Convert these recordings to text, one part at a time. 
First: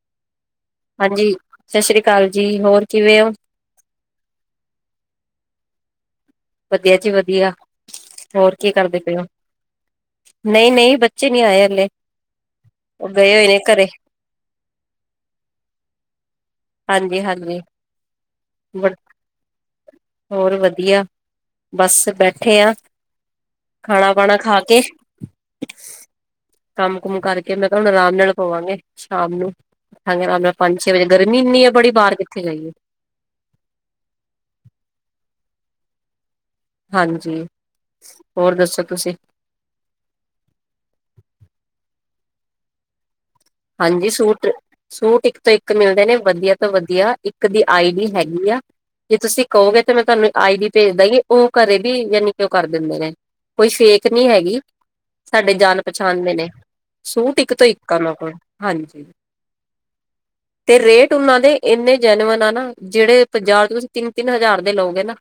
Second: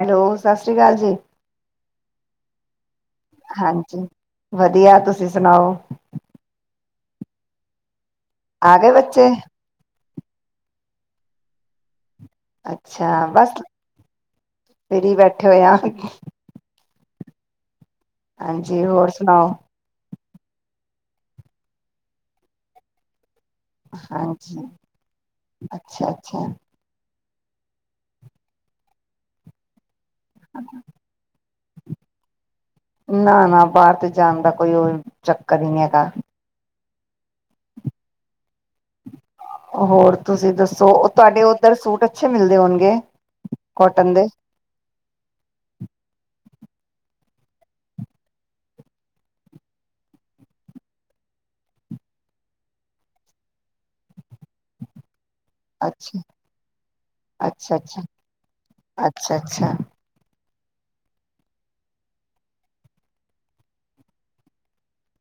Hello ਸਤਿ ਸ੍ਰੀ ਅਕਾਲ ਜੀ ਹਾਂਜੀ ਸਤਿ ਸ੍ਰੀ ਅਕਾਲ ਜੀ ਹੋਰ ਕਿਵੇਂ ਹੋ? ਹਾਂਜੀ ਵਧੀਆ ਤੁਸੀਂ ਸੁਣਾਓ। ਵਧੀਆ ਜੀ ਵਧੀਆ। ਹੋਰ ਕੀ ਆ ਗਏ ਕਰਦੇ ਪਏ ਬੱਚੇ ਹੋ? ਨਹੀਂ-ਨਹੀਂ ਬੱਚੇ ਨਹੀਂ ਆਏ ਹਲੇ। ਅੱਛਾ ਉਹ ਗਏ ਹੋਏ ਬਸ ਨੇ ਘਰੇ, ਫ੍ਰੀ ਬੈਠੇ ਹੋਏ ਆ। [unintelligible] ਹਾਂਜੀ ਬ ਹੋਰ ਸੁਣਾਓ। ਹੋਰ ਵਧੀਆ ਬਸ ਬੈਠੇ ਆ। ਖਾਣਾ ਪਾਣਾ ਹਾਂਜੀ ਖਾ ਕੇ ਅੱਛਾ ਅੱਛਾ ਕੰਮ-ਕੁਮ ਕਰ ਮੈਂ ਕਿਆ ਹੁਣ ਆਰਾਮ ਨਾਲ ਪਵਾਂਗੇ ਸ਼ਾਮ ਨੂੰ। ਉੱਠਾਂਗੇ ਨਾਲ ਪੰਜ ਛੇ ਵਜੇ ਗਰਮੀ ਇੰਨੀ ਆ ਬੜੀ ਬਾਹਰ ਕਿੱਥੇ ਜਾਈਏ। ਨਾ ਨਾ ਬਾਹਰ ਤੇ ਜਾਣ ਦਾ ਕੋਈ ਉਹ ਚੱਕਰ ਹੀਣੀ ਹੇਗਾ ਹਾਂਜੀ ਹੋਰ ਦੱਸੋ ਤੁਸੀਂ? ਹੋਰ ਤੁਸੀਂ ਦੱਸੋ ਤੁਹਾਡੇ ਉੱਧਰ ਸੂਟ ਅੱਛੇ ਮਿਲਦੇ ਹੋਣਗੇ? ਹਾਂਜੀ ਕੋਟਨ ਦੇ ਸੂਟ, ਸੂਟ ਇੱਕ ਤੋਂ ਇੱਕ ਮਿਲਦੇ ਨੇ ਵਧੀਆ ਵਧੀਆ ਇੱਕ ਦੀ ਆਈ-ਡੀ ਹੈਗੀ ਆ ਜੇ ਤੁਸੀਂ ਕਹੋਗੇ ਤੇ ਮੈਂ ਤੁਹਾਨੂੰ ਆਈ-ਡੀ ਭੇਜ ਦਾਂਗੀ ਉਹ ਘਰੇ ਵੀ ਯਾਨੀ ਕਿ ਉਹ ਕਰ ਦਿੰਦੇ ਨੇ ਕੋਈ ਫੇਕ ਨੀ ਹੈਗੀ। ਸਾਡੇ ਜਾਣ ਅੱਛਾ ਪਛਾਣ ਦੇ ਨੇ ਸੂਟ ਇੱਕ ਤੋਂ ਇੱਕ ਓਨਾ ਕੋਲ। ਹਾਂਜੀ। ਅੱਛਾ-ਅੱਛਾ ਤੇ ਰੇਟ ਉਹਨਾਂ ਦੇ ਇੰਨੇ ਜੈਨਵਨ ਆ ਨਾ ਜਿਹੜੇ ਪੰਜਾਬ ਚ ਤੁਸੀਂ ਤਿੰਨ-ਤਿੰਨ ਹਜ਼ਾਰ ਦੇ ਲਓਗੇ ਨਾ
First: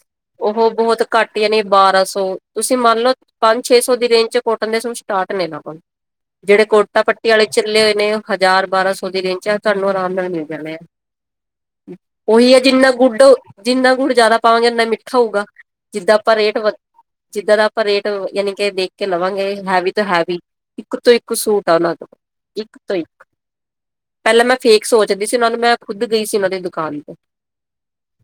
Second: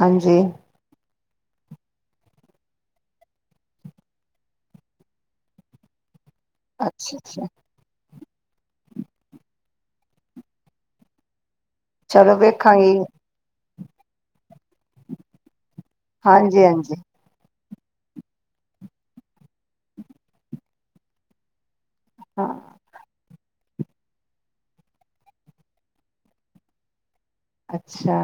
ਹਾਂਜੀ ਉਹ ਬਹੁਤ ਘੱਟ ਯਾਨੀ ਬਾਰਾਂ-ਸੌ ਤੁਸੀਂ ਮੰਨ ਲਓ ਪੰਜ ਛੇ-ਸੌ ਦੀ ਰੇਂਜ ਚ ਕੋਟਨ ਦੇ ਸਟਾਰਟ ਨੇ ਲ ਜਿਹੜੇ ਕੋਟੱ ਅੱਛਾ ਆਲੇ ਅੱਛਾ ਚਲੇ ਹੋਏ ਣੇ ਹਜ਼ਾਰ ਬਾਰਾਂ ਸੌ ਦੀ ਰੇਂਜ ਚ ਆ ਤੁਹਾਨੂੰ ਆਰਾਮ ਨਾਲ ਮਿਲ ਜਾਣੇ ਆ। ਚਲੋ ਉਹੀ ਹੈ ਜਿੰਨਾ ਵੇਖਾਂਗੀ ਗੁਡ ਜਿੰਨਾ ਗੁੜ ਜਿਆਦਾ ਪਾਵਾਂਗੇ ਉਨਾ ਮਿੱਠਾ ਹੋਊਗਾ ਜਿੱਦਾਂ ਆਪਾਂ ਰੇਟ ਹਾਂਜੀ ਵ ਹਾਂਜੀ ਜਿੱਦਾਂ ਦਾ ਰੇਟ ਯਾਨੀ ਕੇ ਦੇਖ ਕੇ ਲਵਾਂਗੇ ਹੈਵੀ ਤੋਂ ਹੈਵੀ ਇੱਕ ਤੋਂ ਇੱਕ ਸੂਟ ਹੈ ਓਨਾ ਹਾਂ ਕੋਲ ਇੱਕ ਤੋਂ ਇੱਕ ਪਹਿਲਾਂ ਮੈਂ ਫੇਕ ਸੋਚਦੀ ਸੀ ਉਹਨਾਂ ਨੂੰ ਮੈਂ ਖੁਦ ਗਈ ਸੀ ਉਹਨਾਂ ਦੀ ਦੁਕਾਨ ਤੇ। ਅੱਛਾ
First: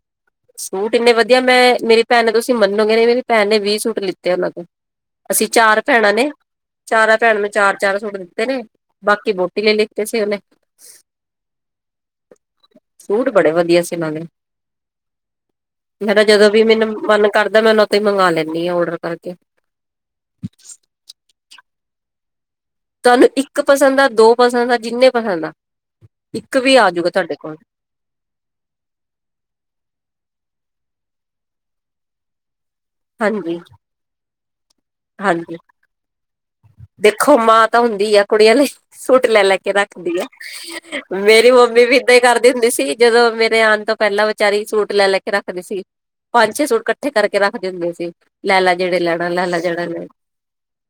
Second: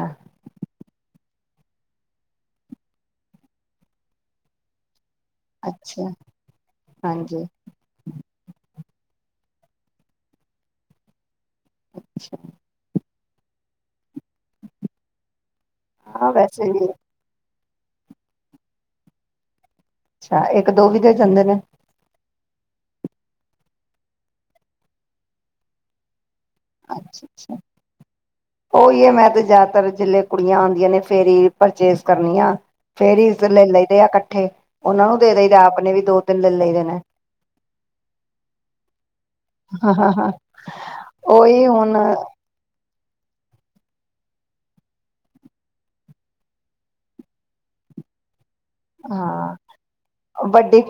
ਸੂਟ ਇੰਨੇ ਵਧੀਆ ਮੈਂ ਮੇਰੀ ਭੈਣ ਨੇ ਤੁਸੀਂ ਮੰਨੋਗੇ ਨਹੀਂ ਮੇਰੀ ਭੈਣ ਨੇ ਵੀਹ ਸੂਟ ਲਿੱਤੇ ਉਹਨਾਂ ਤੋ। ਅਸੀਂ ਚਾਰ ਅੱਛਾ ਭੈਣਾਂ ਨੇ ਚਾਰਾਂ ਭੈਣਾਂ ਹਾਂਜੀ ਨੂੰ ਚਾਰ-ਚਾਰ ਸੂਟ ਦਿੱਤੇ ਨੇ। [unintelligible] ਬਾਕੀ ਵੋਟੀ ਲਈ ਲਿਖਤੇ ਸੀ ਉਹਨੇ। ਅੱਛਾ। ਸੂਟ ਬੜੇ ਵਧੀਆ ਸੀ ਇਹਨਾਂ ਦੇ। ਮੇਰਾ ਹਾਂ ਜਦੋਂ ਵੀ ਵੈਸੇ ਮੈਨੂੰ ਮਨ ਕਰਦਾ। ਦਾਂ ਮੈਂ ਉਹ ਉੱਥ ਹੀ ਮੰਗਵਾ ਲੈਂਦੀ ਆਾਂ ਆਰਡਰ ਕਰਕੇ। ਅੱਛਾ ਇੱਕ ਦੋ ਵੀ ਦੇ ਜਾਂਦੇ ਨੇ ਤੁਹਾਨੂੰ ਇੱਕ ਪਸੰਦ ਆ ਦੋ ਪਸੰਦ ਆ ਜਿੰਨੇ ਪਸੰਦ ਆ। ਇੱਕ ਵੀ [unintelligible] ਆਜੂਗਾ ਅੱਛ ਤੁਹਾਡੇ ਕੋਲ ਅੱਛਾ ਉਹੀ ਹੈ ਮੈਂ ਤੇ ਜ਼ਿਆਦਾਤਰ ਜੇ ਕੁੜੀਆਂ ਆਉਂਦੀਆਂ ਨੇ। ਫੇਰੀ ਪਰਚੇਸ ਕਰਨੀ ਆ। ਫੇਰ ਹਾਂਜੀ ਲੈ ਲਦੇ ਆ ਇਕੱਠੇ। ਉਹਨਾਂ ਨੂੰ ਦੇ ਦੇਈ ਹਾਂਜੀ ਆਪ ਨੇ ਵੀ ਦੋ ਤਿੰਨ। ਲੈ ਲਈਦੇ ਨੇ ਦੇਖੋ ਮਾਂ ਤਾਂ ਹੁੰਦੀ ਆ ਕੁੜੀਆਂ ਲਈ। ਲੈ ਕੇ ਰੱਖਦੀ ਆ ਮੇਰੀ ਉਹੀ ਮੰਮੀ ਹੁਣ ਵੀ ਏਦਾਂ ਹੀ ਕਰਦੀ ਹੁੰਦੀ ਸੀ। [unintelligible] ਜਦੋਂ ਮੇਰੇ ਆਉਣ ਤੋਂ ਪਹਿਲਾਂ ਵਿਚਾਰੀ ਸੂਟ ਲੈ ਲੈ ਕੇ ਰੱਖਦੇ ਸੀ ਪੰਜ ਛੇ ਸੂਟ ਇਕੱਠੇ ਕਰਕੇ ਰੱਖਦੇ ਹੁੰਦੇ ਸੀ। ਲੈਲਾਾ ਜਿੜੇ ਲੈਣਾ ਹਾਂ ਲੈਲਾਾ ਜਿੜਾ ਲੈਣਾ। ਵੱਡੀ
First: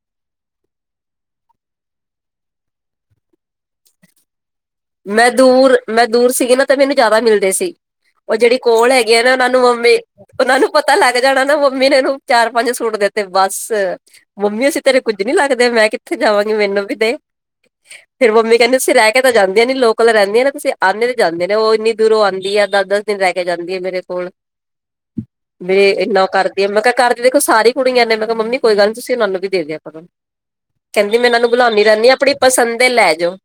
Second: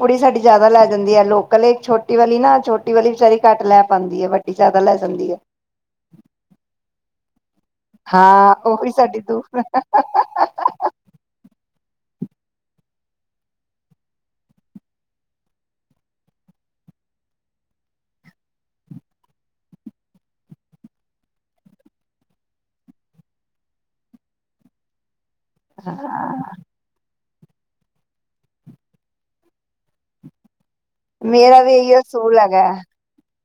[unintelligible] ਜ਼ਿਆਦਾ ਲੈ ਜਾਂਦੀ ਹੈ ਲੋਕਲ ਛੋਟੀ ਵਾਲੀ ਨਾ ਛੋਟੀ ਵਾਲੀ ਵਿਚਾਰੀ ਘੱਟ ਲੈ ਪਾਉਂਦੀ ਹੈ ਬਟ। [unintelligible] ਮੈਂ ਦੂਰ ਮੈਂ ਦੂਰ ਸੀਗੀ ਨਾ ਤੇ ਮੈਨੂੰ ਜ਼ਿਆਦਾ ਮਿਲਦੇ ਸੀ ਉਹ ਹਾਂ ਜਿਹੜੀ ਉਹੀ ਕੋਲ ਹੈਗੀ ਸਾਡੀ ਆ ਨਾ ਦੂ ਉਹਨਾਂ ਨੂੰ ਮੰਮੀ ਉਹਨਾਂ ਨੂੰ ਪਤਾ ਲੱਗ ਜਾਣਾ ਨਾ। [unintelligible] ਮੰਮੀ ਨੇ ਇਹਨੂੰ ਚਾਰ ਪੰਜ ਸੂਟ ਦਿੱਤੇ ਬਸ ਮੰਮੀ ਅਸੀਂ ਤੇਰੇ ਕੁੱਝ ਨੀ ਲੱਗਦੇ ਮੈਂ ਕਿੱਥੇ ਜਾਵਾਂਗੀ ਮੈਨੂੰ ਵੀ ਦੇ ਫਿਰ ਮੰਮੀ ਕਹਿੰਦੇ ਅਂ ਰਹਿ ਕੇ ਤਾਂ ਜਾਂਦੇ। [unintelligible] ਲੋਕਲ ਰਹਿੰਦੀ ਨਾ ਤੁਸੀਂ ਆਉਂਦੇ ਤੇ ਜਾਂਦੇ ਨੇ ਉਹ ਇੰਨੀ ਦੂਰੋਂ ਆਉਂਦੀ ਹੈ ਦਸ ਦਸ ਦਿਨ ਰਹਿ ਕੇ ਜਾਂਦੀ ਹੈ ਮੇਰੇ ਕੋਲ। ਵੀ ਇਨਾ ਹਾਂ, ਕਰਦੀ ਆ ਮੈਂ ਕਿਹਾ ਕਰਦੀ। [unintelligible] ਦੇਖੋ ਸਾਰੀ ਕੁੜੀਆਂ ਨੇੇ ਮੈਂ ਕਿਹਾ ਮੰਮੀ ਕੋਈ ਗੱਲ ਨੀ ਤੁਸੀਂ ਉਹਨਾਂ ਨੂੰ ਵੀ ਦੇ ਦਿਆ ਕਰੌ। [inaudible] ਕਹਿੰਦੀ ਮੈਂ ਇਹਨਾਂ ਨੂੰ ਮੇਰਾ ਵੀ ਬੁਲਾਉਂਦੀ ਇਹੀਓ ਰਹਿੰਦੀ ਹਾਂ ਆਪਣੀ ਅਸੂਲ ਹੈਗਾ ਪਸੰ ਤੇ ਲੈ ਜਾਓ।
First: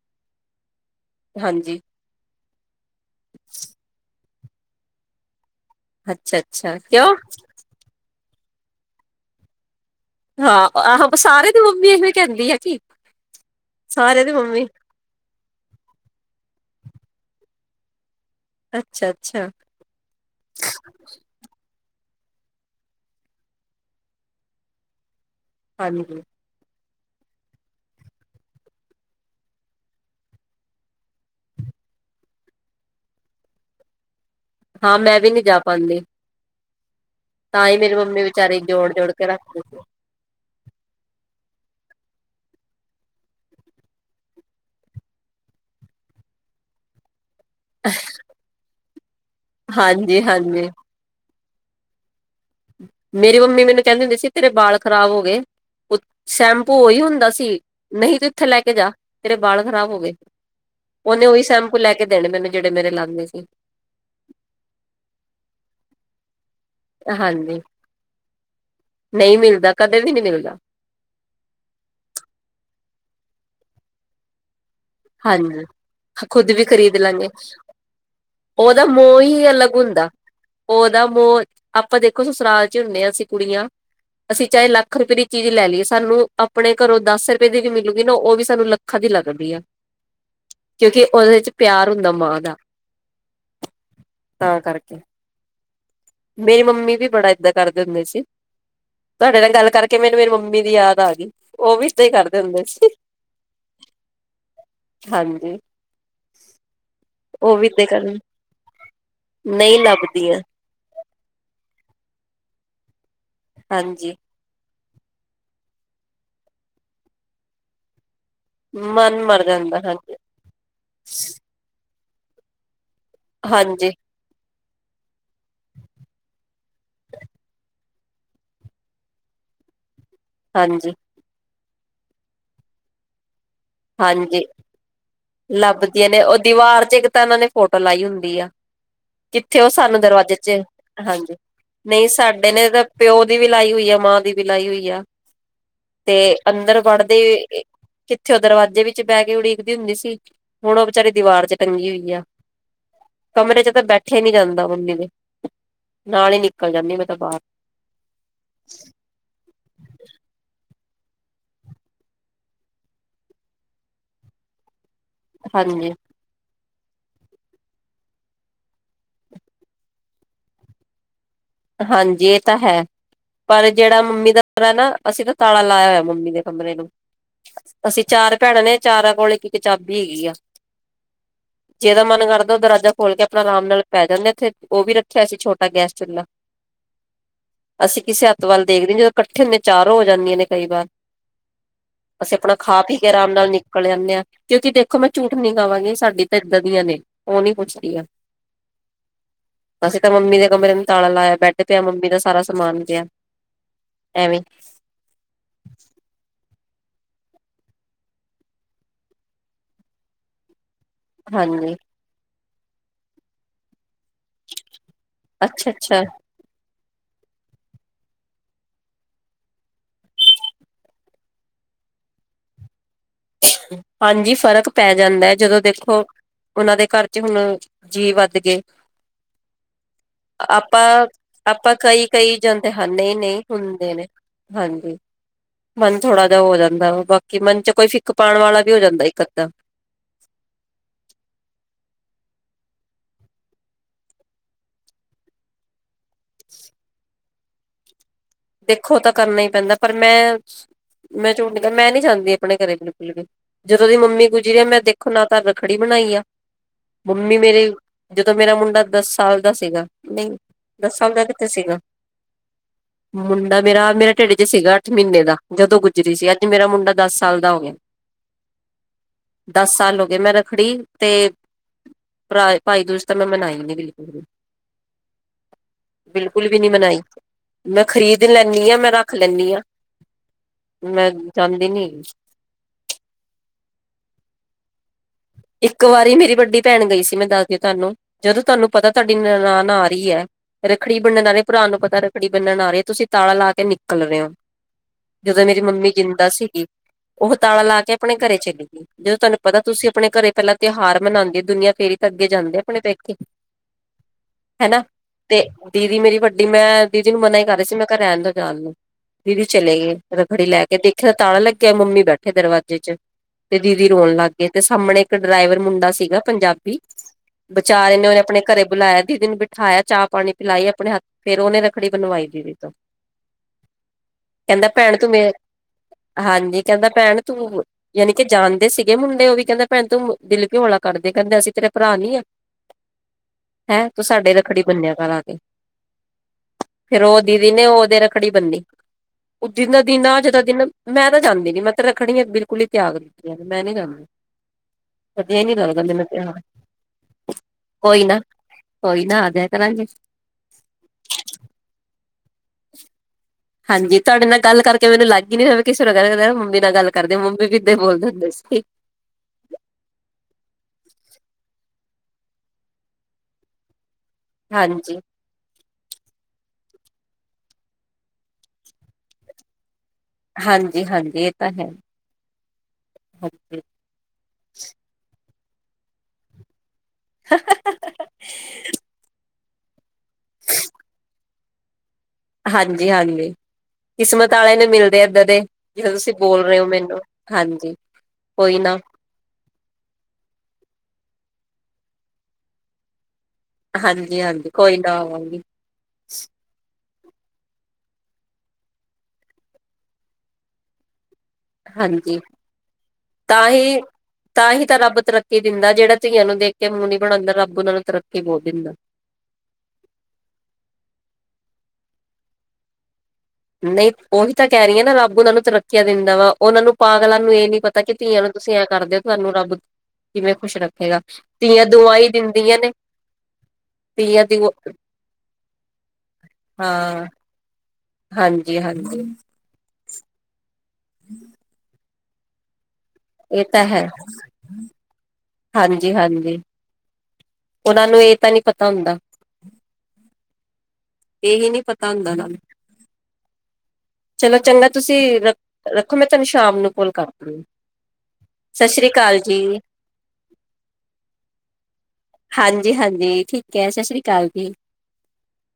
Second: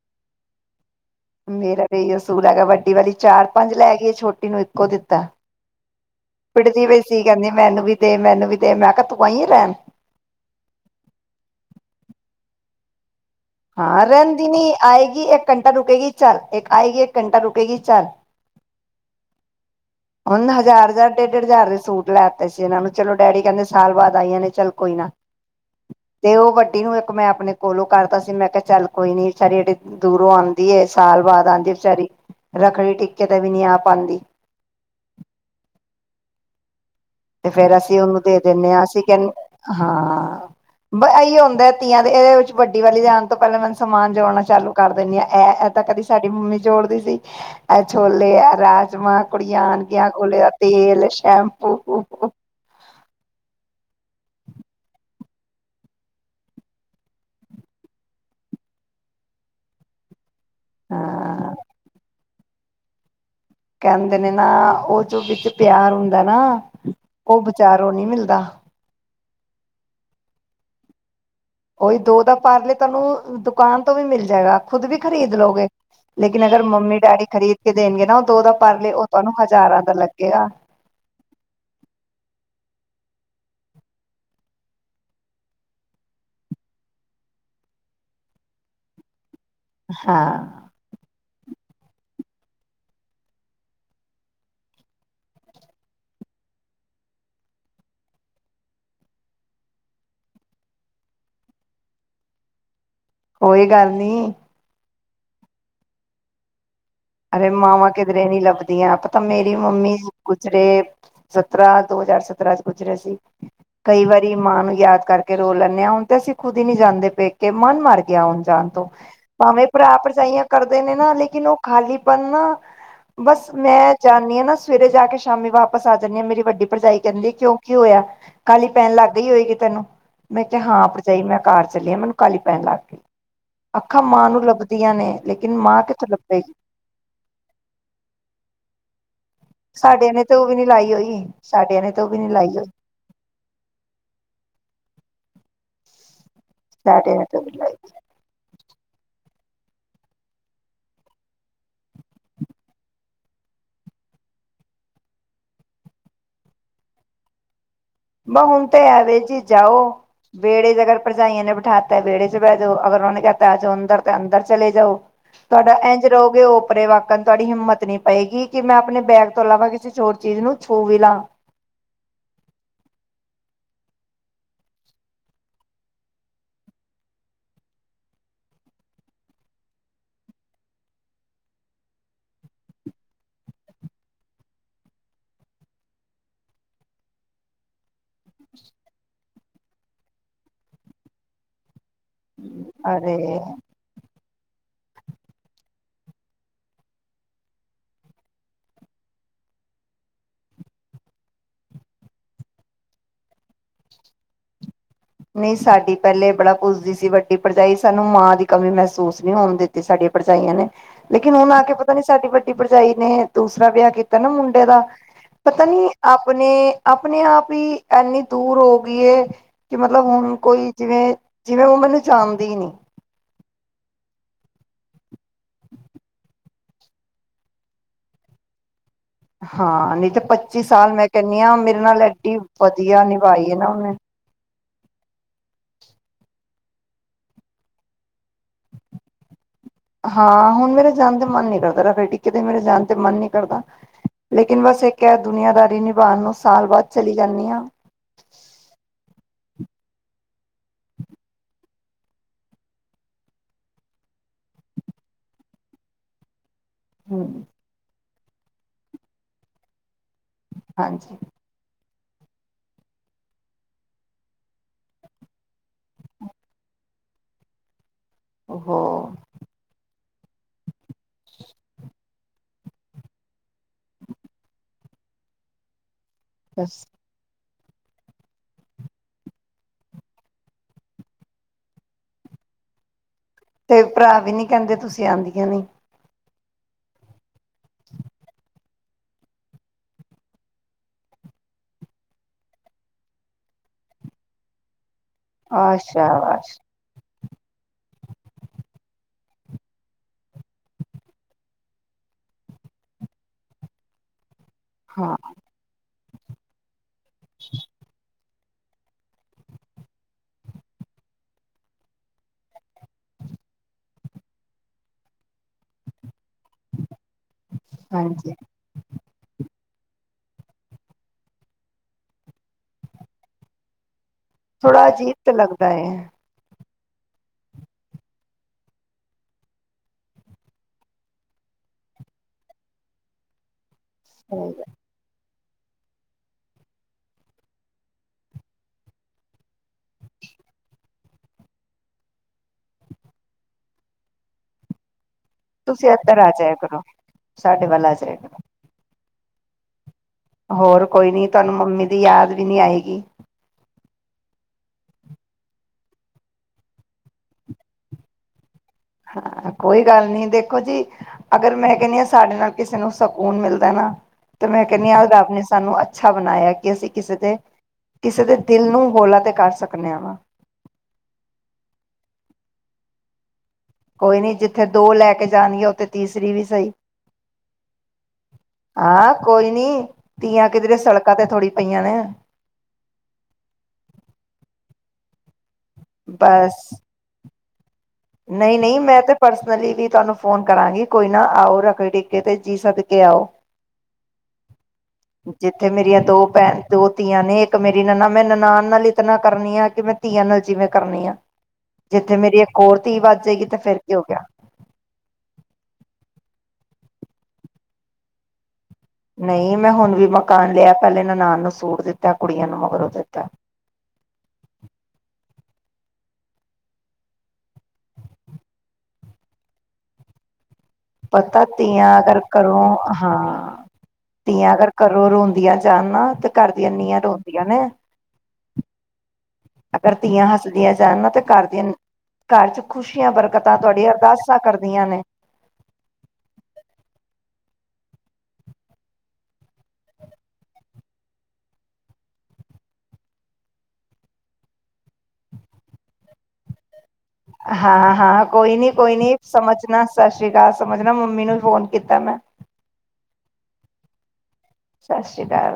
ਹਾਂਜੀ ਮੇਰਾ ਤੇ ਇਹੀ ਅਸੂਲ ਹੈਗਾ ਵੱਡੀ ਵਾਲੀ ਚਾਰ ਪੰਜ ਲੈ ਕੇ ਛੋਟ। ਟੀ ਨੂੰ ਇੱਕੋ ਦਿੱਤਾ। ਅੱਛਾ ਅੱਛਾ ਪਿੱਟਦੀ ਵ ਕਿਉਂ ਸੀ ਕਹਿੰਦੀ ਮੈਨੂੰ ਵੀ ਤੇ ਮੈਨੂੰ ਵੀ। ਤੇ ਮੈਂ ਕਿਹਾ ਤੂੰ ਆਈ ਰਹਿਣ। ਹਾਂ ਆਹੋ ਸਾਰੇ ਦੀ ਮੰਮੀ ਇਹੋ ਕਹਿੰਦੀ ਹੈ ਕਿ। ਹਾਂ ਸਾਰਿਆਂ ਦੀ ਮੰਮੀ ਰਨਦੀਨੀ ਆਏਗੀ ਇੱਕ ਘੰਟਾ ਰੁਕੇਗੀ ਚੱਲ ਇੱਕ। ਆਏਗੀ ਇੱਕ ਘੰਟਾ ਰੁਕੇਗੀ ਚਾਲ। ਅੱਛਾ ਅੱਛਾ। ਹੁਣ ਹਜ਼ਾਰ ਹਜ਼ਾਰ ਡੇਢ ਡੇਢ ਹਜ਼ਾਰ ਰਹੇ ਸੂਟ। [unintelligible] ਲੈ ਤੇ ਸੀ ਇਹਨਾਂ ਨੂੰ ਚਲੋ ਡੈਡੀ ਕਹਿੰਦੇ ਸਾਲ ਬਾਅਦ ਆਈਆਂ ਨੇ ਚੱਲ ਕੋਈ ਨਾ। [unintelligible] ਹਾਂਜੀ ਤੇ ਉਹ ਵੱਡੀ ਨੂੰ ਇੱਕ। [unintelligible] ਮੈਂ ਆਪਣੇ ਕੋਲੋਂ ਕਰਦਾ ਸੀ ਮੈਂ ਕਿਹਾ ਚੱਲ ਕੋਈ ਨੀ ਬਾਰੀ ਡੀੇ ਦੂਰੋਂ ਆਉਂਦੀ ਏ ਸਾਲ ਬਾਅਦ ਆਉਂਦੀ ਵਿਚਾਰੀ ਰੱਖੜੀ ਟਿੱਕੇ ਤਾਂ ਵੀ ਨੀ ਆ ਪਾਉਂਦੀ। ਹਾਂ ਮੈਂ ਵੀ ਨਹੀਂ ਜਾ ਪਾਉਂਦੀ। ਤੇ ਤਾਂ ਫੇਰ ਹੀ ਮੇਰੀ ਅਸੀਂ ਉਹਨੂੰ ਮੰਮੀ ਦੇ ਵਿਚਾਰੀ ਦਿੰਦੇ ਆਂ। ਜੋੜ ਅਸੀਂ ਜੋੜ ਕੇ ਕੇਣ ਰੱਖਦੀ ਸੀ ਹਾਂ- ਬ ਏਈਓ ਹੁੰਦਾ ਤੀਆਂ ਦੇ ਇਹਦੇ ਵਿੱਚ ਵੱਡੀ ਵਾਲੀ ਆਣ ਤੋਂ ਪਹਿਲਾਂ ਮੈਨੂੰ ਸਮਾਨ ਜੋੜਨਾ ਚਾਲੂ ਕਰ ਦਿੰਦੀ ਆਂ। ਇਹ ਏਦਾ ਕਦੀ ਸਾਡੀ ਮੰਮੀ ਜੋੜਦੀ ਸੀ। ਐ ਛੋਲੇ -ਐ ਰਾ- ਜਮਾ ਕੁੜੀਆਂ ਆਣਗੀਆਂ। ਹਾਂਜੀ ਕੋਲੇ ਦਾ ਹਾਂਜੀ ਤੇਲ, ਸ਼ੈਮ [inaudible] [inaudible] ਮੇਰੀ ਮੰਮੀ ਮੈਨੂੰ ਕੇਂਦੀ ਹੁੰਦੀ ਸੀ, ਤੇਰੇ ਬਾਲ ਖਰਾਬ ਹੋ ਗਏ। ਪ ਸ਼ੈਂਪੂ ਉਹੀ ਹੁੰਦਾ ਸੀ ਨਹੀਂ ਤੇ ਇੱਥੋ ਲੈ ਕੇ ਜਾ ਤੇਰੇ ਬਾਲ ਖ਼ਰਾਬ ਹੋ ਗਏ। ਉਨੇ ਉਹੀ ਹਾਂ ਸੈਂਪੂ ਲੈ ਕੇ ਦੇਣੇ ਮੈਨੇ। ਜਿਹੜੇ ਮੇਰੇ ਲਾਂਦੇ ਸੀ। ਕਹਿੰਦੇ ਨੇ ਨਾ ਉਹ ਜੋ ਵਿੱਚ ਪਿਆਰ ਹੁੰਦਾ ਨਾ। ਉਹ ਹਾਂਜੀ ਬਜਾਰੋਂ ਨੀ ਮਿਲਦਾ। ਨਹੀਂ ਮਿਲਦਾ ਕਦੇ ਵੀ ਨੀ ਮਿਲਦਾ। ਉਹੀ ਦੋ ਦਾ ਪਾਰਲੇ ਤਾਨੂੰ ਦੁਕਾਨ ਤੋਂ ਵੀ ਮਿਲ ਜਾਏਗਾ। ਖੁਦ ਵੀ ਖਰੀਦ ਹਾਂਜੀ ਲੋਗੇ ਲੇਕਿਨ ਖੁਦ ਅਗਰ ਵੀ ਮੰਮੀ ਖ਼ਰੀਦ ਡੈਡੀ ਲਾਂਗੇ। ਖਰੀਦ ਕੇ ਦੇਣਗੇ ਨਾ ਉਹ ਦੋ ਦਾ ਉਹਦਾ ਪਾਰਲੇ ਉਹ ਮੋਹ ਤੁਹਾਨੂੰ ਹੀ ਅਲੱਗ ਹਜ਼ਾਰਾਂ ਦਾ ਹੁੰਦਾ। ਲੱਗੇਗਾ ਉਹਦਾ ਮੋਹ ਆਪਾਂ ਦੇਖੋ ਸਸੁਰਾਲ- ਲ ਹੁਣੇ ਆਂ ਅਸੀਂ ਕੁੜੀਆਂ। ਅਸੀਂ ਚਾਹੇ ਲੱਖ ਰੁਪਏ ਦੀ ਚੀਜ਼ ਲੈ ਲਈਏ, ਸਾਨੂੰ ਆਪਣੇ ਘਰੋਂ ਦਸ ਰੁਪਏ ਦੀ ਵੀ ਮਿਲੂਗੀ ਨਾ ਉਹ ਵੀ ਸਾਨੂੰ ਲੱਖਾਂ ਦੀ ਲੱਗਦੀ ਆ। ਹਾਂ ਕਿਉਂਕਿ ਉਦੇ 'ਚ- ਪਿਆਰ ਹੁੰਦਾ ਮਾਂ ਦਾ। ਤਾਂ ਕਰਕੇ ਮੇਰੀ ਮੰਮੀ ਵੀ ਬੜਾ ਏਦਾਂ ਕਰਦੇ ਹੁੰਦੇ ਸੀ। ਤਾਡੇ ਨਾਲ ਗੱਲ ਕਰਕੇ ਮੈਨੂੰ ਮੇਰੀ ਮੰਮੀ ਦੀ ਯਾਦ ਆ ਗਈ। ਉਹ ਵੀ ਏਦਾਂ ਈ ਕਰਦੇ ਹੁੰਦੇ ਸੀ ਕੋਈ ਗੱਲ ਨੀ। ਹਾਂਜੀ ਅਰੇ ਉਹ ਵੀ ਏਦਾਂ ਮਾਵਾਂ ਕਰਨ ਕਿਧਰੇ ਨੀ ਲੱਭਦੀਆਂ। ਆ ਪਤਾ ਮੇਰੀ ਨਹੀਂ ਮੰਮੀ ਲੱਭਦੀਆਂ ਗੁਜਰੇ- ਸਤਰਾਂ ਦੋ ਹਜ਼ਾਰ ਸਤਰਾਂ ਚ ਗੁਜਰੇ ਸੀ। ਕਈ ਹਾਂਜੀ ਵਾਰੀ ਮਾਂ ਨੂੰ ਯਾਦ- ਕਰਕੇ ਰੋ ਲੈਂਦੇ ਆ। ਹੁਣ ਤੇ ਅਸੀਂ ਖੁਦ ਈ ਨੀ ਜਾਂਦੇ ਪੇਕੇ ਮਨ ਮਾਂਰੀਆ ਗਿਆ ਹੋਣ ਜਾਣ ਤੋਂ। ਮਨ ਮਰ ਭਾਵੇਂ ਜਾਂਦਾ ਭਰਾ ਹਾਂਜੀ ਭਰਜਾਈਆਂ ਕਰਦੇ ਨੇ ਨਾ ਲੇਕਿਨ ਉਹ- ਖਾਲੀ ਪਨ ਨਾ- ਬਸ ਹਾਂਜੀ ਮੈਂ ਜਾਣੀ ਆ ਨਾ- ਸਵੇਰੇ ਜਾ ਕੇ ਸ਼ਾਮੀ ਵਾਪਸ ਆ ਜਾਂਦੀ ਆ। ਮੇਰੀ ਵੱਡੀ ਭਰਜਾਈ ਕੇਂਦੀ ਕਿਉਂ ਕੀ ਹੋਇਆ ਕਾਹਲੀ ਪੈਣ ਲੱਗਈ ਹੋਏਗੀ ਤੈਨੂੰ। ਮੈਂ ਕਿਹਾ ਹਾਂ ਹਾਂਜੀ ਭਰਜਾਈ ਮੈਂ- ਘਰ ਚੱਲੀ ਆ ਮੈਨੂੰ ਕਾਲੀ ਪੈਣ ਲੱਗ ਗਈ ਅੱਖਾਂ ਮਾਂ ਨੂੰ ਹਾਂਜੀ ਲੱਭਦੀਆਂ ਨੇ, ਲੇਕਿਨ ਮਾਂ ਕਿੱਥੋ ਲੱਭਦੀਆਂ ਨੇ ਉਹ ਲੱਭੇਗੀ? ਦੀਵਾਰ ਇੱਕ ਤਾਂ ਉਨਾਂ ਨੇ ਫੋਟੋ ਲਾਈ ਹੁੰਦੀ ਆ। ਕਿੱਥੇ ਉਹ ਸਾਨੂੰ ਸਾਡਿਆਂ ਨੇ ਦਰਵਾਜ਼ੇ' ਤੇ ਉਹ ਵੀ ਚ। ਨੀ ਲਾਈ ਹੋਈ ਹਾਂਜੀ ਸਾਡਿਆਂ ਨੇ ਤੇ -ਨਹੀਂ ਉਹ ਵੀ ਨੀ ਸਾਡੇ ਲਾਈ ਹੋਈ ਨੇ ਤਾਂ ਪਿਓ ਦੀ ਵੀ ਲਾਈ ਹੋਈ ਆ ਮਾਂ ਦੀ ਵੀ ਲਾਈ ਹੋਈ ਆ। ਤੇ ਅੰਦਰ ਸਾਡਿਆਂ ਵੜਦੇ ਨੇ ਤੇ ਉਹ ਵੀ ਲਾਈ -ਕਿੱਥੇ। ਜੇ ਵਿੱਚ ਬਹਿ ਕੇ ਉਡੀਕਦੀ ਹੁੰਦੀ ਸੀ ਹੁਣ ਉਹ ਬਚਾਰੀ ਦੀਵਾਰ ਚ ਟੰਗੀ ਹੋਈ ਆ ਕਮਰੇ ਚ ਤਾਂ ਬੈਠੇ ਨੀ ਜਾਂਦਾ ਮੰਮੀ ਦੇ ਨਾਲ ਹੀ ਨਿਕਲ ਜਾਂਦੀ ਮੈਂ ਤਾਂ ਬਾਹਰ ਮ ਹੁਣ ਤੇ ਐਵੇ ਜੀ ਜਾਓ ਵਿਹੜੇ ਚ ਅਗਰ ਭਰਜਾਈਆਂ ਨੇ ਬਿਠਾਤਾ ਵਿਹੜੇ ਚ ਬਹਿ ਜਾਓ ਅਗਰ ਉਹਨਾਂ ਨੇ ਕਹਿਤਾ ਆ ਜੋ ਅੰਦਰ ਤੇ ਅੰਦਰ ਚਲੇ ਜਾਓ ਤੁਹਾਡਾ ਹਾਂਜੀ ਇੰਜ ਰਹੋਗੇ ਉਹ ਕੱਪੜੇ ਵਾਕਣ ਤੁਹਾਡੀ ਹਿੰਮਤ ਨੀ ਪਏਗੀ ਕਿ ਮੈਂ ਆਪਣੇ ਬੈਗ ਤੋਂ ਇਲਾਵਾ ਕਿਸੇ ਹੋਰ ਚੀਜ਼ ਨੂੰ ਛੂਹ ਵੀ ਲਾ ਹਾਂਜੀ ਇਹ ਤਾਂ ਹੈ ਪਰ ਜਿਹੜਾ ਮੰਮੀ ਦਾ ਕਮਰਾ ਨਾ ਅਸੀਂ ਤਾਂ ਤਾਲਾ ਲਾਇਆ ਹੋਇਆ ਮੰਮੀ ਦੇ ਕਮਰੇ ਨੂੰ ਅਸੀਂ ਚਾਰ ਭੈਣਾਂ ਨੇ ਚਾਰਾਂ ਕੋਲ ਇੱਕ ਇੱਕ ਚਾਬੀ ਹੈਗੀ ਆ ਜਿਹਦਾ ਮਨ ਕਰਦਾ ਦਰਵਾਜਾ ਖੋਲ ਕੇ ਆਪਣਾ ਆਰਾਮ ਨਾਲ ਪੈ ਜਾਂਦੇ ਉਥੇ ਉਹ ਵੀ ਰੱਖਿਆ ਅਸੀ ਛੋਟਾ ਗੈਸ ਚੁਲਾ [inaudible] ਕਿਸੇ ਅੱਤ ਵੱਲ ਦੇਖਦੇ ਨਾ ਇਕੱਠੇ ਨੇ ਚਾਰੋਂ ਹੋ ਜਾਂਦੀਆਂ ਨੇ ਕਈ ਵਾਰ ਅਸੀਂ ਆਪਣਾ ਖਾ ਪੀ ਕੇ ਆਰਾਮ ਅਰੇ ਨਾਲ ਨਿਕਲ ਜਾਂਦੇ ਹਾਂ ਕਿਉਂਕਿ ਦੇਖੋ ਮੈਂ ਝੂਠ ਨੀ ਕਵਾਗੀ ਸਾਡੀ ਤਾਂ ਇੱਦਾਂ ਦੀਆਂ ਨੇ ਉਹ ਨੀ ਪੁੱਛਦੀਆਂ ਅਸੇ ਤਾਂ ਮੰਮੀ ਦੇ ਕਮਰੇ ਨੂੰ ਤਾਲਾ ਲਾਇਆ ਬੈਡ ਪਿਆ ਮੰਮੀ ਦਾ ਸਾਰਾ ਸਮਾਨ ਪਿਆ ਐਵੇਂ ਨਹੀਂ ਸਾਡੀ ਪਹਿਲੇ ਬੜਾ ਪੁੱਛਦੀ ਸੀ ਵੱਡੀ ਭਰਜਾਈ ਸਾਨੂੰ ਮਾਂ ਦੀ ਕਮੀ ਮਹਿਸੂਸ ਨਹੀਂ ਹੋਣ ਦਿੱਤੀ ਸਾਡੀਆਂ ਭਰਜਾਈਆਂ ਨੇ ਲੇਕਿਨ, ਹੁਣ ਆ ਕੇ ਹਾਂਜੀ ਪਤਾ ਨੀ, ਸਾਡੀ ਬੱਚ ਭਰਜਾਈ ਨੇ ਦੂਸਰਾ ਵਿਆਹ ਕੀਤਾ ਨਾ ਮੁੰਡੇ ਦਾ, ਪਤਾ ਅੱਛਾ ਨੀ ਅੱਛਾ ਆਪਣੇ ਆਪਨੇ ਆਪ ਈ, ਐਨੀ ਦੂਰ ਓ ਗਈਏ। ਕਿ ਮਤਲਬ, ਹੁਣ ਕੋਈ ਜਿਵੇਂ, ਜਿਵੇਂ ਉਹ ਮੈਨੂੰ ਜਾਨਦੀ ਹੀ ਨਹੀਂ। ਹਾਂਜੀ ਫ਼ਰਕ ਪੈ ਜਾਂਦਾ ਐ, ਜਦੋਂ ਦੇਖੋ ਉਹਨਾਂ ਦੇ ਘਰ ਚ ਹੁਣ ਜੀਅ ਵੱਧ ਗਏ। ਹਾਂ, ਨਹੀਂ ਤੇ ਪੱਚੀ ਆਪਾਂ ਸਾਲ ਮੈਂ ਕਹਿੰਨੀ ਆਂ, ਆਪਾਂ ਮੇਰੇ ਨਾਲ ਕਈ ਐਡੀ ਕਈ ਜਾਂਦੇ ਹਾਂ ਵਧੀਆ ਨਹੀਂ ਨਹੀਂ ਨਿਭਾਈ ਹੈ ਨਾ ਹੁੰਦੇ ਉਹਨੇ। ਨੇ ਹਾਂਜੀ, ਮਨ ਥੋੜਾ ਜਿਹਾ ਹੋ ਜਾਂਦਾ ਵ, ਬਾਕੀ ਮਨ ਚ ਕੋਈ ਫ ਕ ਪਾਉਣ ਵਾਲਾ ਵੀ ਹੋ ਜਾਂਦਾ, ਇੱਕ ਅੱਧਾ। ਹਾਂ ਹੁਣ ਮੇਰੇ ਜਾਣ ਤੇ ਮਨ ਨਹੀਂ ਕਰਦਾ, ਰਖੜਕੇ ਤੇ ਮੇਰੇ ਜਾਣ ਤੇ ਮਨ ਨਹੀਂ ਕਰਦਾ ਲੇਕਿਨ, ਬਸ ਇੱਕ ਹੈ ਦੁਨੀਆਂਦਾਰੀ ਨਿਭਾਉਣ ਨੂੰ ਸਾਲ ਬਾਅਦ ਚਲੀ ਜਾਂਦੀ ਹਾਂ। ਦੇਖੋ ਤਾਂ ਕਰਨਾ ਈ ਪੈਂਦਾ, ਪਰ ਮੈਂ, ਮੈਂ, ਮੈਂ ਨਹੀਂ ਜਾਂਦੀ ਆਪਣੇ ਘਰੇ ਬਿਲਕੁਲ ਵੀ, ਜਦੋਂ ਦੀ ਮੰਮੀ ਗੁਜਰੀ ਆ, ਮੈਂ ਦੇਖੋ ਨਾ ਤਾਂ ਰੱਖੜੀ ਬਣਾਈ ਆ। ਮੰਮੀ ਹਮ ਮੇਰੀ ਜਦੋਂ ਮੇਰਾ ਮੁੰਡਾ ਦਸ ਸਾਲ ਦਾ ਸੀਗਾ। ਨਹੀਂ ਦੱਸ ਸਾਲ ਹਾਂਜੀ ਦਾ ਕਿਥੇ ਸੀਗਾ? ਮੁੰਡਾ ਮੇਰਾ, ਮੇਰਾ ਢਿੱਡ ਚ ਸੀਗਾ ਅੱਠ ਮਹੀਨੇ ਦਾ, ਜਦੋਂ ਗੁਜਰੀ ਸੀ ਅੱਜ ਮੇਰਾ ਮੁੰਡਾ ਦਸ ਸਾਲ ਦਾ ਹੋ ਗਿਆ। ਉਹੋ ਦਸ ਸਾਲ ਹੋ ਗਏ ਮੈਂ ਰੱਖੜੀ, ਤੇ ਭਰਾ ਭਾਈ ਦੂਜ ਤਾਂ ਮੈਂ ਮਨਾਈ ਨੀ, ਬਿਲਕੁਲ। ਬਿਲਕੁਲ ਵੀ ਨਹੀਂ ਬਸ ਮਨਾਈ? ਮੈਂ ਖਰੀਦ ਲੈਨੀ ਆਂ, ਮੈਂ ਰੱਖ ਲੈਨੀ ਆਂ, ਮੈਂ ਜਾਂਦੀ ਨੀ। ਤੇ ਭਰਾ ਵੀ ਨੀ ਕਹਿੰਦੇ, ਤੁਸੀਂ ਆਉਂਦੀਆਂ ਨੀ। ਵਡੀ ਭੈਣ ਗਈ ਸੀ, ਮੈਂ ਦੱਸਦੀ ਤੁਹਾਨੂੰ, ਜਦੋਂ ਤੁਹਾਨੂੰ ਪਤਾ ਤੁਹਾਡੀ ਨਨਾਨ ਆ ਰਹੀ ਹੈ, ਰੱਖੜੀ ਬੰਨਣ ਦਾ ਨੇ ਪੁਰਾ ਨੂੰ ਪਤਾ ਰਖੜੀ ਬੰਨਣ ਆ ਰਹੀ ਏ, ਤੁਸੀਂ ਤਾਲਾ ਲਾ ਕੇ ਨਿਕਲ ਰਹੇ ਓੰ। ਜਦੋਂ ਮੇਰੀ ਆਹ ਮੰਮੀ ਜਿੰਦਾ ਸੀ ਸ਼ਾਬਾਸ਼ ਗੀ। ਉਹ ਤਾਲਾ ਲਾ ਕੇ ਆਪਣੇ ਘਰੇ ਚਲੇ ਗਈ, ਜਦੋਂ ਤੁਹਾਨੂੰ ਪਤਾ ਤੁਸੀਂ ਆਪਣੇ ਘਰੇ ਪਹਿਲਾਂ ਤਿਉਹਾਰ ਮਨਾਉਂਦੇ, ਦੁਨੀਆਂ ਫੇਰੀ ਤੇ ਅੱਗੇ ਜਾਂਦੇ ਆਪਣੇ ਪੈਕੇ। ਹਨਾ, ਹਾਂ ਤੇ ਦੀਦੀ ਮੇਰੀ ਵੱਡੀ ਮੈਂ ਦੀਦੀ ਨੂੰ ਮਨਾ ਈ ਕਰ ਰਈ ਸੀ ਮੈਂ, ਰਹਿਣ ਤੋਂ ਦੀਦੀ ਚਲੇ ਗਏ ਰੱਖੜੀ ਲੈ ਕੇ, ਦੇਖਿਆ ਦਾ ਤਾਲਾ ਲੱਗਿਆ ਮੰਮੀ ਬੈਠੇ ਦਰਵਾਜ਼ੇ ਚ, ਤੇ ਦੀਦੀ ਰੋਣ ਲੱਗ ਗਏ, ਤੇ ਸਾਹਮਣੇ ਇੱਕ ਡਰਾਈਵਰ ਮੁੰਡਾ ਸੀਗਾ ਪੰਜਾਬੀ, ਵਿਚਾਰੇ ਨੇੇ ਉਹਨੇ ਹਾਂਜੀ ਆਪਣੇ ਘਰੇ ਬੁਲਾਇਆ, ਦੀਦੀ ਨੂ, ਬ ਹਾਂ ਚਾਹ ਪਾਣੀ ਪਿਲਾਈ, ਆਪਣੇ ਫਿਰ ਉਹਨੇ ਰਖੜੀ ਬਨਵਾਈ ਦੀਦੀ ਤੋੰ। ਕਹਿੰਦਾ ਥੋੜਾ ਭੈਣ ਤ ਅਜੀਬ ਮਂ ਤੇ ਲੱਗਦਾ ਹੈ ਹਾਂਜੀ ਕਹਿੰਦਾ ਭੈਣ ਤੂੰ, ਯਾਨੀ ਕਿ ਜਾਣਦੇ ਸੀਗੇ ਮੁੰਡੇ, ਉਹ ਵੀ ਕਹਿੰਦਾ ਭੈਣ ਤੂੰ ਦਿਲ ਕਿਓ ਹੋਲਾ ਕਰਦੀਆਂ, ਕਹਿੰਦੇ ਅਸੀਂ ਤੇਰੇ ਭਰਾ ਨੀ ਆ? ਹੈਂ, ਤੂੰ ਸਾਡੇ ਰੱਖੜੀ ਬੰਨਿਆ ਕਰ ਆਕੇ। ਫੇਰ ਉਹ ਦੀਦੀਨੇ ਉਹਦੇ ਰੱਖੜੀ ਬੰਨੀ, ਜਿਨਾ ਦਿਨ ਆ ਜਦਾ ਦਿਨ ਮੈਂ ਤਾਂ ਜਾਂਦੀ ਨੀ, ਮੈਂ ਤਾਂ ਰੱਖੜੀਆਂ ਬਿਲਕੁਲ ਹੀ ਤਿਆਗਤੀਆਂ ਨੇ, ਮੈਂ ਨਹੀਂ ਜਾਂਦੀ। ਵਧੀਆ ਨੀ ਲੱਗਦਾ ਤੁਸੀਂ ਮੈਨੂੰ ਇੱਧਰ ਆ ਤਿਉਹਾਰ ਜਾਇ ਕਰੋ ਸਾਡੇ ਵੱਲ ਆ ਜਾਇ ਕਰੋ ਨਹਾ ਦਿਆ ਕਾਰਗੇ ਹੋਰ ਕੋਈ ਨੀ ਤੁਹਾਨੂੰ ਮੰਮੀ ਦੀ ਯਾਦ ਵੀ ਨੀ ਆਏਗੀ ਹਾਂਜੀ ਤੁਹਾਡੇ ਨਾਲ ਗੱਲ ਕਰਕੇ ਮੈਨੂੰ ਲੱਗਈ ਨ ਕਿਸੇ ਨੂੰ ਕ ਕ ਮੰਮੀ ਨਾਲ ਗੱਲ ਕਰਦੇ ਮੰਮੀ ਵੀ ਇੱਦਾਂ ਬੋਲਦੇ ਹੁੰਦੇ ਸੀ ਹਾਂ ਕੋਈ ਗੱਲ ਨਹੀਂੀ ਦੇਖੋ ਜੀ ਅਗਰ ਮੈਂ ਕਹਿੰਦੀ ਹਾਂ ਸਾਡੇ ਨਾਲ ਕਿਸੇ ਨੂੰ ਸਕੂਨ ਮਿਲਦਾ ਨਾ ਤੇ ਮੈਂ ਕਹਿੰਦੀ ਹਾਂਜੀ, ਅਦਾ ਆਪ ਨੇ ਸਾਨੂੰ ਅੱਛਾ ਬਣਾਇਆ ਕਿ ਅਸੀਂ ਕਿਸੇ ਦੇ ਕਿਸੇ ਦੇ ਦਿਲ ਨੂੰ ਹੋਲਾ ਤੇ ਕਰ ਸਕਦੇ ਹਾਂ ਵਾ ਹਾਂਜੀ ਹਾਂਜੀ ਇਹ ਤਾਂ ਹੈ [unintelligible] [inaudible] ਕੋਈ ਨੀ ਜਿੱਥੇ ਦੋ ਲੈ ਕੇ ਜਾਣਗ ਉੱਥੇ ਤੀਸਰੀ ਵੀ ਸਹੀ ਹਾਂ ਕੋਈ ਨੀ ਧੀਆਂ ਕਿ ਜੜੇ ਸੜਕਾਂ ਤੇ ਥੋੜੀ ਪਈਆਂ ਨੇ ਹਾਂਜੀ ਹਾਂਜੀ ਕਿਸਮਤ ਵਾਲੇ ਨੂੰ ਮਿਲਦੇ ਇਏਦਾਂ ਦੇ ਜਿ ਤੁਸੀਂ ਬੋਲ ਰਹੇ ਹੋ ਬਸ ਮੈਨੂੰ ਹਾਂਜੀ ਨਹੀਂ ਕੋਈ ਨਾ ਨਹੀਂ ਮੈਂ ਤੇ ਪਰਸਨਲੀ ਵੀ ਤੁਹਾਨੂੰ ਫੋਨ ਕਰਾਂਗੀ ਕੋਈ ਨਾ ਆਓ ਰ ਟੇਕੇ ਤੇ ਜੀ ਸਦ ਕੇ ਆਓ ਹਾਂਜੀ ਹਾਂਜੀ ਕੋਈ ਨਾ ਆਵਾਂਗੀ ਤੀਆਂ ਨੇ ਇੱਕ ਮੇਰੀ ਨਨਾ ਮੈਂ ਨਨਾਾਨ ਨਾਲ ਇਤਨਾ ਕਰਨੀ ਆ ਕਿ ਮੈਂ ਤੀਆਂ ਨਾਲ ਜਿਵੇਂ ਕਰਨੀ ਆ ਇਥੇ ਹਾਂਜੀ ਮੇਰੀ ਧੀ ਵੱਜ ਜਾਏਗੀ ਤਾਂ ਤੇ ਫੇਰ ਹੀ, ਕੀ ਹੋ ਗਿਆ ਤਾਂ ਹੀ ਤਾਂ ਰੱਬ ਤਰੱਕੀ ਦਿੰਦਾ ਜਿਹੜਾ ਧੀਆਂ ਨੂੰ ਦੇਖ ਕੇ ਮੁਨੀ ਬਣ ਅੰਦਰ ਰੱਬੂ ਨਾਲ ਤਰੱਕੀ ਬੋ ਦਿੰਦਾ। ਨਹੀਂ। ਮੈਂ ਹੁਣ ਵੀ ਮਕਾਨ ਲਿਆ। ਪਹਿਲੇ ਨਨਾਨ ਨੂੰ ਸੂਟ ਦਿੱਤਾ ਕੁੜੀਆਂ ਨੂੰ ਮਗਰੋਂ ਦਿੱਤਾ ਨਹੀਂ ਉਹੀ ਤਾਂ ਕਹਿ ਰਹੀਆਂ ਨਾ। ਰੱਬ ਉਹਨਾਂ ਨੂੰ ਤਰੱਕੀਆ ਦਿੰਦਾ ਵਾ। ਉਹਨਾਂ ਨੂੰ ਪਾਗਲਾਂ ਨੂੰ ਇਹ ਨੀ ਪਤਾ ਕਿ ਧੀਆਂ ਨੂੰ ਤੁਸੀਂ ਐਂ ਕਰਦੇ ਹੋ ਤੁਹਾਨੂੰ ਰੱਬ। ਕਿਵੇਂ ਖੁਸ਼ ਰੱਖ। ਪਤਾ ਧਿਆਂ ਅਗਰ ਘਰੋਂ ਹਾਂ। ਧੀਆਂ ਦੀ ਧਿਆਂ ਅਗਰ ਘਰੋਂ ਰੋਂਦੀਆਂ ਜਾਣ ਨਾ। ਤੇ ਘਰ ਦੀਆਂ ਨੀਆਂ ਰੋਂਦੀਆਂ ਨੇ ਹਾਂਜੀ-ਹਾਂਜੀ। ਅਗਰ ਧੀਆਂ। [unintelligible] ਜਾਣ ਤੇ ਘਰ ਦੀਆਂ ਘਰ ਚੁ ਖੁਸ਼ੀਆਂ, ਬਰਕਤਾਂ ਤੁਹਾਡੀਆਂ ਅਰਦਾਸਾਂ ਕਰਦੀਆਂ ਨੇ। ਹਾਂਜੀ-ਹਾਂਜੀ। ਉਹਨਾਂ ਨੂੰ ਇਹ ਤਾਂ ਨੀ ਪਤਾ ਹੁੰਦਾ। ਇਹੀ ਨੀ ਪਤਾ ਹੁੰਦਾ ਉਹਨਾਂ ਨੂੰ। ਚਲੋ ਚੰਗਾ ਤੁਸੀਂ ਰ, ਰੱਖੋ ਮੈਂ ਤੁਹਾਨੂੰ ਸ਼ਾਮ ਨੂੰ ਕੋਲ ਕਰ ਹਾਂ-ਹਾਂ ਕੋਈ ਨੀ, ਕੋਈ ਨੀ ਜੀ ਸਮਝਣਾ ਸਤਿ ਸ੍ਰੀ ਅਕਾਲ ਸਮਝਣਾ ਮੰਮੀ ਨੂੰ ਫੋਨ ਕੀਤਾ ਮੈਂ ਹਾਂਜੀ ਹਾਂਜੀ ਠੀਕ ਹੈ। ਸਤਿ ਸ਼੍ਰੀ ਅਕਾਲ ਜੀ। ਸਤਿ ਸ਼੍ਰੀ ਅਕਾਲ।